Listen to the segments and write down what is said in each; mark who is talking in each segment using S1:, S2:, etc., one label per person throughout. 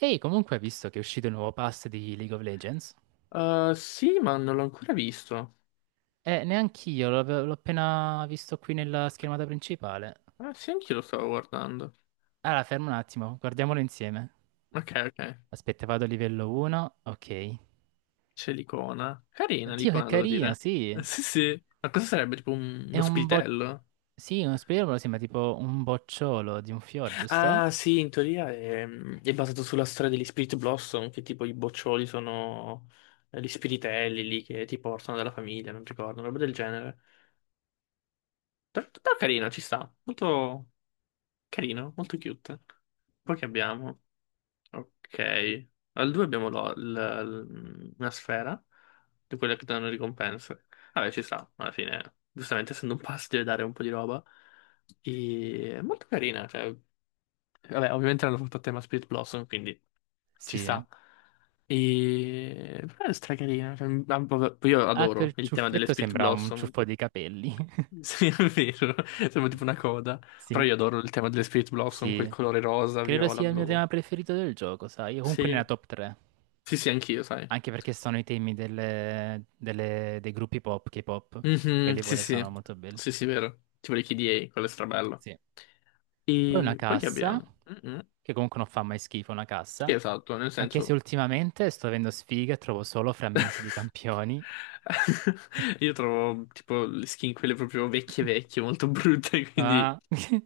S1: Ehi, comunque, hai visto che è uscito il nuovo pass di League of Legends?
S2: Sì, ma non l'ho ancora visto.
S1: Neanch'io, l'ho appena visto qui nella schermata principale.
S2: Ah, sì, anch'io lo stavo guardando.
S1: Allora, fermo un attimo, guardiamolo insieme.
S2: Ok, ok.
S1: Aspetta, vado a livello 1, ok.
S2: C'è l'icona. Carina
S1: Oddio, che
S2: l'icona, devo
S1: carina,
S2: dire.
S1: sì.
S2: Sì, sì. Ma cosa sarebbe? Tipo
S1: È
S2: uno
S1: un bo...
S2: spiritello?
S1: Sì, uno spiegamolo sembra tipo un bocciolo di un fior, giusto?
S2: Ah, sì, in teoria è basato sulla storia degli Spirit Blossom, che tipo i boccioli sono gli spiritelli lì che ti portano dalla famiglia, non ricordo, roba del genere. Però carino, ci sta. Molto carino, molto cute. Poi che abbiamo? Ok. Al 2 abbiamo una sfera di quelle che danno ricompense. Vabbè, ci sta, alla fine. Giustamente, essendo un pass, deve dare un po' di roba. E è molto carina. Cioè. Vabbè, ovviamente l'hanno fatto a tema Spirit Blossom, quindi ci
S1: Sì, eh.
S2: sta. E. Però è stracarina. Cioè, ah, vabbè, poi io
S1: Ah,
S2: adoro
S1: quel
S2: il tema delle
S1: ciuffetto
S2: Spirit
S1: sembra un
S2: Blossom.
S1: ciuffo di capelli.
S2: Sì, è vero. Sembra tipo una coda. Però
S1: Sì,
S2: io adoro il tema delle Spirit Blossom, quel
S1: sì.
S2: colore rosa,
S1: Credo
S2: viola,
S1: sia il mio
S2: blu.
S1: tema preferito del gioco, sai? Comunque
S2: Sì,
S1: nella top 3.
S2: sì, sì, anch'io, sai.
S1: Anche perché sono i temi dei gruppi pop, K-pop,
S2: Mhm,
S1: quelli
S2: sì,
S1: pure sono
S2: sì,
S1: molto belli.
S2: sì, sì, vero. Tipo le KDA, quello è strabello.
S1: Sì. Poi una
S2: E poi che
S1: cassa,
S2: abbiamo? Mhm.
S1: che comunque non fa mai schifo una
S2: Sì,
S1: cassa,
S2: esatto, nel
S1: anche se
S2: senso.
S1: ultimamente sto avendo sfiga e trovo solo frammenti di campioni.
S2: Io trovo tipo le skin quelle proprio vecchie vecchie, molto brutte, quindi
S1: Ah.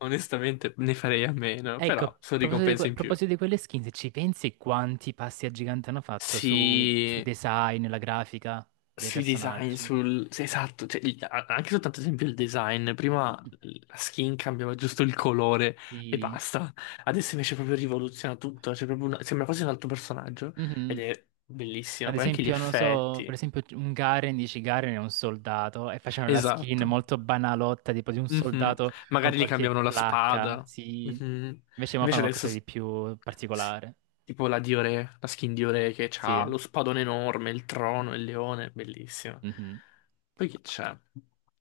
S2: onestamente ne farei a meno,
S1: Ecco,
S2: però
S1: a
S2: sono
S1: proposito di,
S2: ricompense
S1: a
S2: in più.
S1: proposito di quelle skin, se ci pensi quanti passi a gigante hanno fatto sui
S2: Sì,
S1: design, la grafica dei
S2: sui design,
S1: personaggi?
S2: sul. Sì, esatto, cioè, anche soltanto ad esempio il design, prima la skin cambiava giusto il colore e
S1: Sì.
S2: basta, adesso invece proprio rivoluziona tutto, cioè, proprio sembra quasi un altro personaggio
S1: Mhm.
S2: ed è bellissimo,
S1: Ad
S2: poi anche gli
S1: esempio, non so, per
S2: effetti.
S1: esempio un Garen, dici Garen è un soldato e facevano la skin
S2: Esatto.
S1: molto banalotta, tipo di un
S2: Mhm.
S1: soldato con
S2: Magari gli
S1: qualche
S2: cambiavano la
S1: placca,
S2: spada.
S1: sì.
S2: Mhm.
S1: Invece mo
S2: Invece
S1: fanno
S2: adesso,
S1: qualcosa di più
S2: sì.
S1: particolare,
S2: Tipo la Diore, la skin Diore che
S1: sì.
S2: ha lo spadone enorme, il trono, il leone, bellissimo.
S1: Mhm.
S2: Poi che c'è?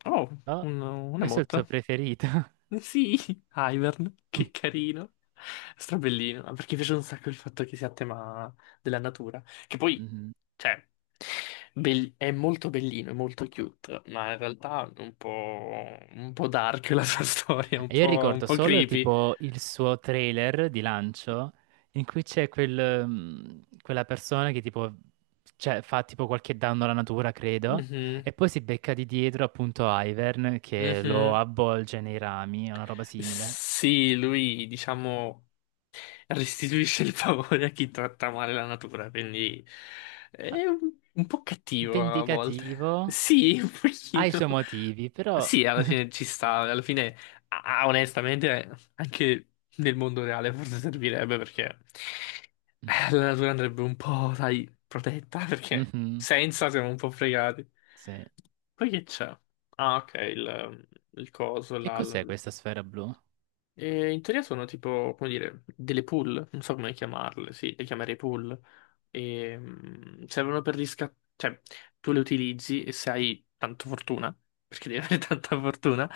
S2: Oh,
S1: Oh,
S2: un
S1: questo è il tuo
S2: emote.
S1: preferito.
S2: Eh, sì, Ivern, che carino. Strabellino, ma perché mi piace un sacco il fatto che sia a tema della natura. Che poi,
S1: Mhm.
S2: cioè, è molto bellino, è molto cute, ma in realtà è un, po', un po' dark la sua storia, un
S1: E io
S2: po', un
S1: ricordo
S2: po'
S1: solo il
S2: creepy.
S1: tipo il suo trailer di lancio in cui c'è quel, quella persona che tipo cioè, fa tipo qualche danno alla natura, credo,
S2: Mhm,
S1: e poi si becca di dietro appunto Ivern che lo
S2: mhm.
S1: avvolge nei rami, una roba simile.
S2: Sì, lui, diciamo, restituisce il favore a chi tratta male la natura, quindi
S1: Ah,
S2: è un po' cattivo a
S1: vendicativo,
S2: volte. Sì, un
S1: ha i
S2: pochino.
S1: suoi motivi, però...
S2: Sì, alla fine ci sta, alla fine, ah, onestamente, anche nel mondo reale forse servirebbe perché la natura andrebbe un po', sai, protetta, perché
S1: Mhm,
S2: senza siamo un po' fregati.
S1: sì.
S2: Poi che c'è? Ah, ok, il coso
S1: Che
S2: là.
S1: cos'è questa sfera blu?
S2: E in teoria sono tipo, come dire, delle pool, non so come chiamarle, sì, le chiamerei pool, e, servono per gli cioè tu le utilizzi e se hai tanta fortuna, perché devi avere tanta fortuna,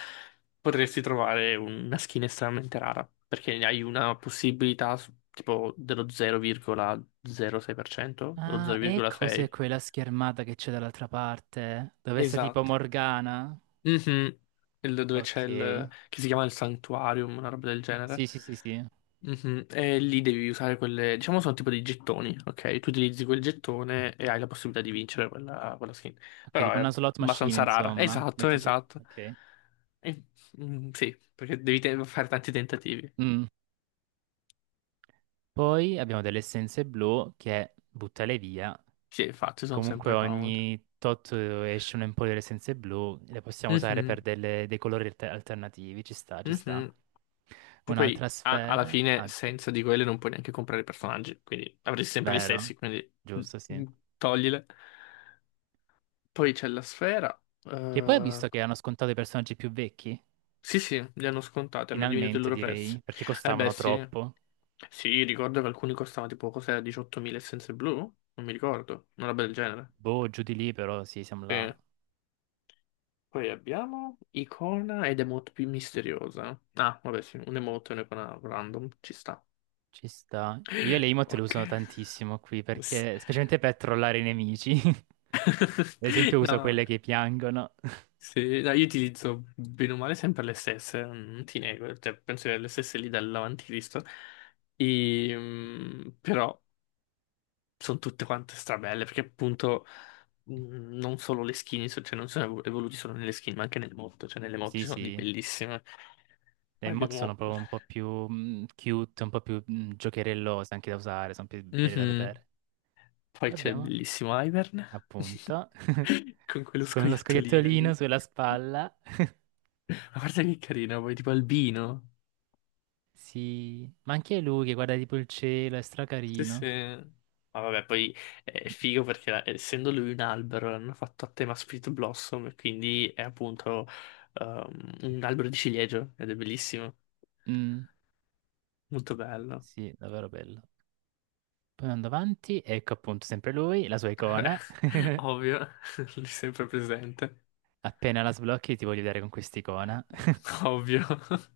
S2: potresti trovare una skin estremamente rara, perché hai una possibilità tipo dello 0,06% o
S1: Ah, ecco cos'è
S2: 0,6%.
S1: quella schermata che c'è dall'altra parte, dove sta tipo
S2: Esatto.
S1: Morgana.
S2: Mhm. Dove c'è il,
S1: Ok.
S2: che si chiama il Sanctuarium, una roba del genere.
S1: Sì, sì, sì, sì.
S2: Mhm, e lì devi usare quelle, diciamo sono tipo dei gettoni, ok? Tu utilizzi quel gettone e hai la possibilità di vincere quella skin.
S1: Ok,
S2: Però
S1: tipo
S2: è
S1: una slot machine,
S2: abbastanza rara.
S1: insomma.
S2: Esatto, esatto.
S1: Ok.
S2: E- sì, perché devi fare tanti tentativi.
S1: Mm. Poi abbiamo delle essenze blu che buttale via.
S2: Sì, infatti sono
S1: Comunque
S2: sempre comode.
S1: ogni tot escono un po' delle essenze blu, le possiamo usare
S2: Mhm,
S1: per dei colori alternativi. Ci sta, ci sta.
S2: mhm. Poi
S1: Un'altra
S2: alla
S1: sfera.
S2: fine
S1: Ah,
S2: senza di quelle non puoi neanche comprare i personaggi, quindi avresti sempre gli
S1: vero.
S2: stessi, quindi mm,
S1: Giusto, sì.
S2: mm, toglile. Poi c'è la sfera.
S1: Che poi ho
S2: Eh,
S1: visto che hanno scontato i personaggi più vecchi.
S2: sì, sì, le hanno scontate, hanno diminuito il
S1: Finalmente,
S2: loro prezzo.
S1: direi, perché
S2: Eh beh,
S1: costavano
S2: sì.
S1: troppo.
S2: Sì, ricordo che alcuni costavano tipo cos'era 18.000 essenze blu? Non mi ricordo, una roba del genere.
S1: Boh, giù di lì, però sì, siamo là.
S2: Sì. Poi abbiamo icona ed emote più misteriosa. Ah, vabbè, sì, un emote e un'icona random, ci sta.
S1: Ci sta. Io le emote le
S2: Ok.
S1: usano tantissimo qui
S2: S-
S1: perché, specialmente per trollare i nemici. Ad esempio uso
S2: No,
S1: quelle che piangono.
S2: sì, no, io utilizzo bene o male sempre le stesse, non ti nego, cioè, penso che le stesse lì dall'avanti Cristo. E, però sono tutte quante strabelle, perché appunto non solo le skin, cioè non sono evoluti solo nelle skin, ma anche nelle mod, cioè nelle mod
S1: Sì,
S2: ci sono di
S1: sì.
S2: bellissime.
S1: Le
S2: Poi
S1: emote sono
S2: abbiamo.
S1: proprio un po' più cute, un po' più giocherellose anche da usare, sono più belle da
S2: Mhm.
S1: vedere. Poi
S2: Poi c'è il
S1: abbiamo,
S2: bellissimo Ivern,
S1: appunto,
S2: con quello
S1: con lo
S2: scoiattolino
S1: scoiattolino
S2: lì.
S1: sulla spalla.
S2: Ma guarda che carino, poi tipo albino.
S1: Sì, ma anche lui che guarda tipo il cielo, è
S2: Sì, sì.
S1: stracarino.
S2: Ma vabbè, poi è figo perché essendo lui un albero l'hanno fatto a tema Split Blossom, e quindi è appunto un albero di ciliegio ed è bellissimo.
S1: Mm,
S2: Molto bello.
S1: sì, davvero bello. Poi andando avanti, ecco appunto sempre lui, la sua
S2: Beh,
S1: icona.
S2: ovvio, lì sempre presente.
S1: Appena la sblocchi ti voglio vedere con quest'icona.
S2: Ovvio.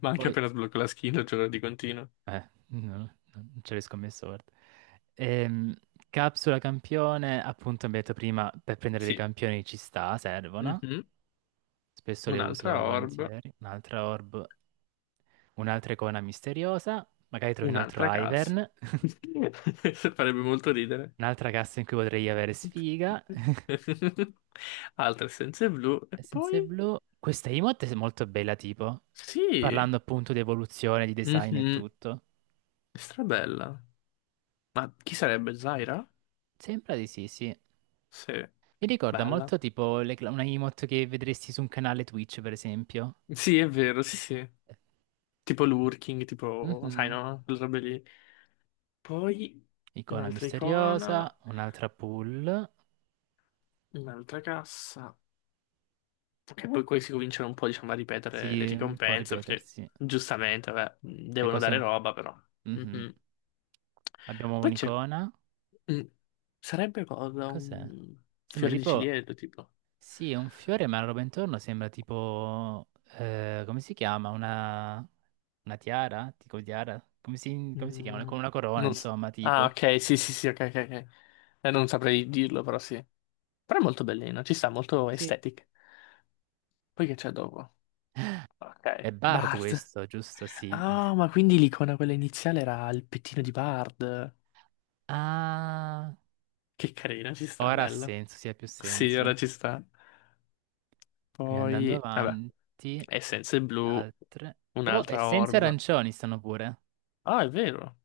S2: Ma anche
S1: Poi,
S2: appena sblocco la skill, gioco di continuo.
S1: no, no, non ce l'ho scommesso, guarda. Ehm, Capsula campione, appunto, abbiamo detto prima, per prendere dei
S2: Sì.
S1: campioni ci sta, servono.
S2: Mhm.
S1: Spesso le
S2: Un'altra
S1: uso
S2: orb,
S1: volentieri. Un'altra orb, un'altra icona misteriosa. Magari trovi un altro
S2: un'altra cassa.
S1: Ivern.
S2: Farebbe molto ridere.
S1: Un'altra cassa in cui potrei avere sfiga.
S2: Altre essenze blu. E poi.
S1: Essenze blu. Questa emote è molto bella, tipo.
S2: Sì.
S1: Parlando appunto di evoluzione, di design e
S2: Mhm.
S1: tutto.
S2: Strabella. Ma chi sarebbe? Zaira?
S1: Sembra di sì, sì. Mi
S2: Sì.
S1: ricorda
S2: Bella.
S1: molto tipo le una emote che vedresti su un canale Twitch, per esempio.
S2: Sì, è vero, sì, sì. Tipo lurking, tipo, sai,
S1: Mhm.
S2: no? Quelle robe lì. Poi
S1: Icona
S2: un'altra
S1: misteriosa,
S2: icona,
S1: un'altra pull.
S2: un'altra cassa. E poi qui si cominciano un po', diciamo, a ripetere
S1: Sì,
S2: le
S1: un po'
S2: ricompense, perché
S1: ripetersi.
S2: giustamente, vabbè,
S1: Le
S2: devono
S1: cose
S2: dare
S1: un...
S2: roba, però.
S1: Mhm.
S2: Mhm.
S1: Abbiamo
S2: Poi c'è.
S1: un'icona.
S2: mm, Sarebbe
S1: Che
S2: cosa?
S1: cos'è?
S2: Un
S1: Sembra
S2: fiore di
S1: tipo...
S2: ciliegio, tipo.
S1: Sì, è un fiore, ma la roba intorno sembra tipo, come si chiama? Una tiara? Tipo tiara? Come si chiama?
S2: Mm,
S1: Con una corona,
S2: non s-
S1: insomma,
S2: Ah,
S1: tipo.
S2: ok, sì, sì, sì, ok, ok, ok. Non saprei dirlo, però sì. Però è molto bellino, ci sta, molto
S1: Sì,
S2: aesthetic. Poi che c'è dopo?
S1: è
S2: Ok,
S1: Bard
S2: Bard.
S1: questo, giusto? Sì.
S2: Ah, ma quindi l'icona quella iniziale era il pettino di Bard.
S1: Ah,
S2: Che carina, ci sta,
S1: ora ha
S2: bello.
S1: senso, sì, ha più
S2: Sì,
S1: senso.
S2: ora ci sta.
S1: Quindi andando
S2: Poi, vabbè,
S1: avanti,
S2: essenze blu,
S1: altre. Oh,
S2: un'altra
S1: essenze
S2: orb.
S1: arancioni stanno pure.
S2: Ah, è vero.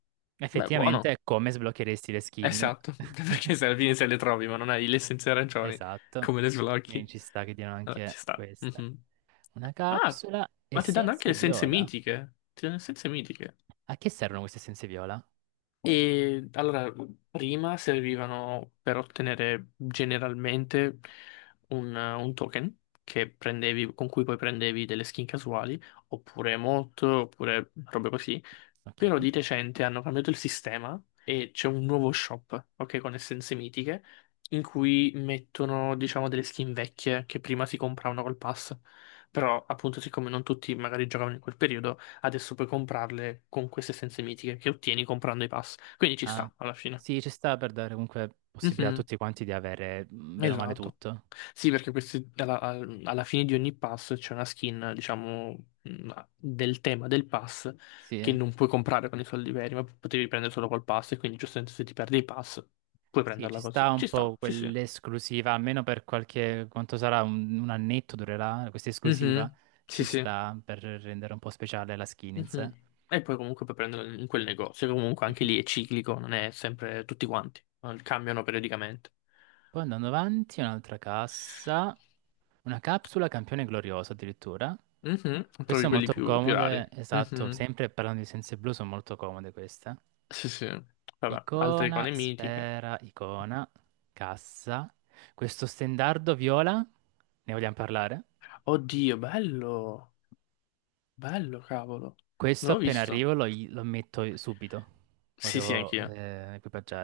S2: Beh,
S1: Effettivamente
S2: buono.
S1: è come sbloccheresti le skin.
S2: Esatto, perché se alla fine se le trovi, ma non hai le essenze arancioni,
S1: Esatto.
S2: come le
S1: Quindi
S2: sblocchi?
S1: ci sta che diano
S2: Vabbè, ci
S1: anche
S2: sta.
S1: queste.
S2: Mhm.
S1: Una
S2: Ah,
S1: capsula,
S2: ma ti danno anche
S1: essenze
S2: le essenze
S1: viola.
S2: mitiche. Ti danno essenze mitiche.
S1: A che servono queste essenze viola?
S2: E allora, prima servivano per ottenere generalmente un token che prendevi, con cui poi prendevi delle skin casuali, oppure emote, oppure robe così. Però
S1: Ok.
S2: di recente hanno cambiato il sistema e c'è un nuovo shop, ok, con essenze mitiche, in cui mettono, diciamo, delle skin vecchie che prima si compravano col pass. Però, appunto, siccome non tutti magari giocavano in quel periodo, adesso puoi comprarle con queste essenze mitiche che ottieni comprando i pass. Quindi ci
S1: Ah,
S2: sta, alla fine.
S1: sì, ci sta per dare comunque possibilità a
S2: Mhm.
S1: tutti quanti di avere bene o male
S2: Esatto.
S1: tutto.
S2: Sì, perché questi, alla, alla fine di ogni pass c'è una skin, diciamo, del tema del pass
S1: Sì,
S2: che
S1: eh,
S2: non puoi comprare con i soldi veri, ma potevi prendere solo col pass e quindi giustamente se ti perdi il pass puoi
S1: sì, ci
S2: prenderla
S1: sta
S2: così.
S1: un
S2: Ci sta,
S1: po'
S2: sì, sì.
S1: quell'esclusiva, almeno per qualche, quanto sarà, un annetto durerà questa esclusiva.
S2: Mhm, sì,
S1: Ci
S2: sì.
S1: sta per rendere un po' speciale la skin in sé.
S2: Mhm. E poi comunque puoi prenderla in quel negozio, che comunque anche lì è ciclico, non è sempre tutti quanti, cambiano periodicamente.
S1: Poi andando avanti, un'altra cassa. Una capsula campione glorioso addirittura.
S2: Mhm,
S1: Queste
S2: trovi
S1: sono
S2: quelli
S1: molto
S2: più, più rari.
S1: comode, esatto,
S2: Mhm,
S1: sempre parlando di Senza Blu sono molto comode queste.
S2: sì, sì. Vabbè, altre
S1: Icona,
S2: icone mitiche.
S1: sfera, icona, cassa. Questo stendardo viola, ne vogliamo parlare?
S2: Oddio, bello, bello, cavolo.
S1: Questo
S2: Non l'ho
S1: appena
S2: visto.
S1: arrivo lo, lo metto subito, lo
S2: Sì, sì,
S1: devo
S2: anch'io.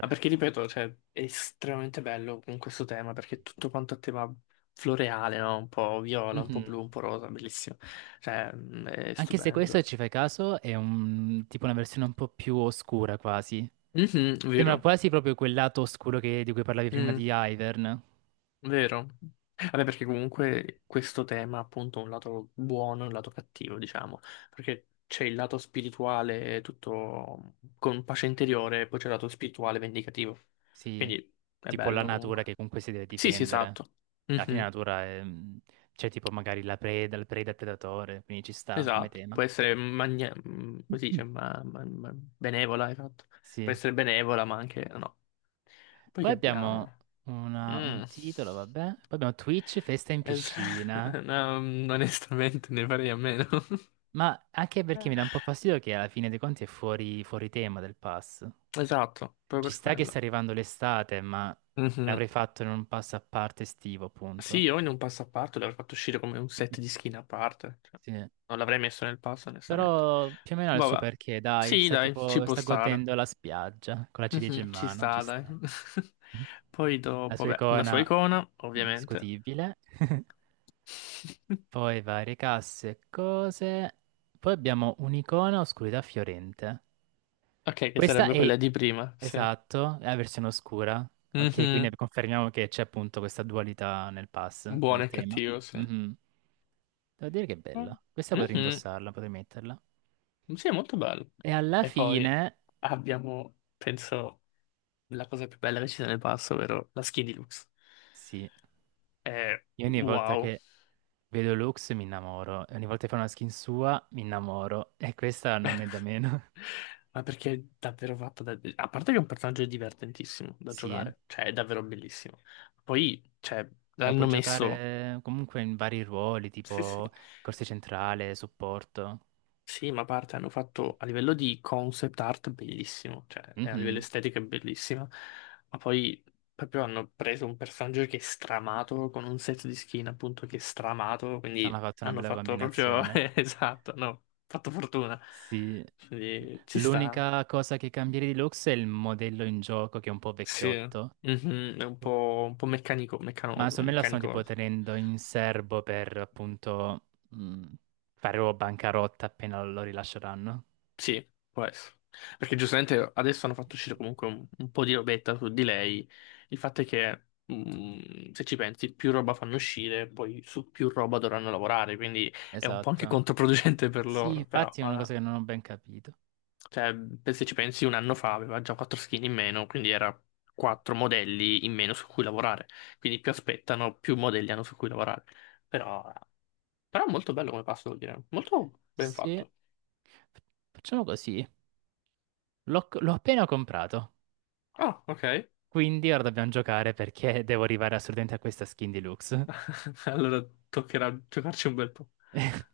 S2: Ma perché, ripeto, cioè, è estremamente bello con questo tema, perché è tutto quanto a tema floreale, no? Un po' viola, un po'
S1: Mhm.
S2: blu, un po' rosa, bellissimo. Cioè, è
S1: Anche se questo, se
S2: stupendo.
S1: ci fai caso, è un, tipo una versione un po' più oscura quasi,
S2: Mhm,
S1: sembra
S2: vero.
S1: quasi proprio quel lato oscuro di cui parlavi prima
S2: Mm.
S1: di Ivern.
S2: Vero? Vabbè, perché comunque questo tema ha appunto un lato buono e un lato cattivo, diciamo, perché c'è il lato spirituale tutto con pace interiore e poi c'è il lato spirituale vendicativo.
S1: Sì,
S2: Quindi è
S1: tipo la
S2: bello
S1: natura
S2: comunque.
S1: che comunque si deve
S2: Sì, sì,
S1: difendere.
S2: esatto.
S1: Alla fine la
S2: Mhm,
S1: natura è... c'è tipo magari la preda, il preda e il predatore, quindi ci sta come
S2: esatto.
S1: tema.
S2: Può essere come si
S1: Mm.
S2: dice, benevola, esatto. Può
S1: Sì.
S2: essere benevola, ma anche no. Poi
S1: Poi
S2: che
S1: abbiamo
S2: abbiamo?
S1: un
S2: Mm.
S1: titolo, vabbè. Poi abbiamo Twitch, festa in
S2: Es-
S1: piscina.
S2: no, onestamente ne farei a meno.
S1: Ma anche perché mi dà un po' fastidio che alla fine dei conti è fuori, fuori tema del pass.
S2: Esatto, proprio
S1: Ci
S2: per
S1: sta che sta
S2: quello.
S1: arrivando l'estate, ma
S2: Mhm.
S1: l'avrei fatto in un pass a parte estivo,
S2: Sì,
S1: appunto.
S2: io in un passo a parte l'avrei fatto uscire come un set di skin a parte. Cioè,
S1: Sì.
S2: non l'avrei messo nel passo, onestamente.
S1: Però più o meno ha il suo
S2: Vabbè.
S1: perché, dai,
S2: Sì,
S1: sta
S2: dai, ci
S1: tipo,
S2: può
S1: sta
S2: stare.
S1: godendo la spiaggia con la ciliegia in
S2: Mhm, ci
S1: mano, ci
S2: sta, dai.
S1: sta.
S2: Poi
S1: La
S2: dopo,
S1: sua
S2: beh, una
S1: icona
S2: sua icona, ovviamente.
S1: discutibile. Poi varie casse e cose. Poi abbiamo un'icona oscurità fiorente.
S2: Ok, che
S1: Questa
S2: sarebbe quella
S1: è,
S2: di prima, sì.
S1: esatto, è la versione oscura. Ok, quindi
S2: Mhm.
S1: confermiamo che c'è appunto questa dualità nel pass,
S2: Buono
S1: nel
S2: e
S1: tema.
S2: cattivo, sì.
S1: Mhm. Devo dire che è bella. Questa potrei
S2: Mhm.
S1: indossarla, potrei metterla.
S2: Sì, è molto bello.
S1: E alla
S2: E poi
S1: fine,
S2: abbiamo, penso, la cosa più bella che ci sia nel passo, ovvero la skin di Lux.
S1: sì.
S2: È
S1: Io ogni volta
S2: wow.
S1: che vedo Lux mi innamoro, e ogni volta che fa una skin sua mi innamoro, e questa non è da meno.
S2: Ma perché è davvero fatta da. A parte che è un personaggio divertentissimo da
S1: Sì, eh,
S2: giocare, cioè è davvero bellissimo. Poi, cioè,
S1: la puoi
S2: l'hanno messo.
S1: giocare comunque in vari ruoli,
S2: Sì, sì.
S1: tipo corsia centrale, supporto.
S2: Sì, ma a parte hanno fatto a livello di concept art bellissimo, cioè e a livello
S1: Mhm.
S2: estetico è bellissima, ma poi proprio hanno preso un personaggio che è stramato con un set di skin appunto che è stramato,
S1: Hanno
S2: quindi
S1: fatto una
S2: hanno
S1: bella
S2: fatto proprio
S1: combinazione.
S2: esatto, no, fatto fortuna.
S1: Sì,
S2: Quindi ci sta.
S1: l'unica cosa che cambierei di Lux è il modello in gioco che è un po'
S2: Sì.
S1: vecchiotto.
S2: Mhm, è un po' meccanico,
S1: Ma
S2: meccanoso,
S1: secondo me la stanno tipo
S2: meccanico.
S1: tenendo in serbo per appunto fare proprio bancarotta appena lo rilasceranno.
S2: Sì, può essere. Perché giustamente adesso hanno fatto uscire comunque un po' di robetta su di lei. Il fatto è che, se ci pensi, più roba fanno uscire, poi su più roba dovranno lavorare, quindi è un po' anche
S1: Esatto.
S2: controproducente per
S1: Sì,
S2: loro. Però,
S1: infatti è una
S2: vabbè.
S1: cosa che non ho ben capito.
S2: Cioè, se ci pensi, un anno fa aveva già quattro skin in meno, quindi era quattro modelli in meno su cui lavorare. Quindi più aspettano, più modelli hanno su cui lavorare. Però, però è molto bello come passo, devo dire. Molto ben
S1: Sì,
S2: fatto.
S1: F- facciamo così. L'ho appena comprato,
S2: Ah, ok.
S1: quindi ora dobbiamo giocare perché devo arrivare assolutamente a questa skin deluxe.
S2: Allora toccherà giocarci un bel po'.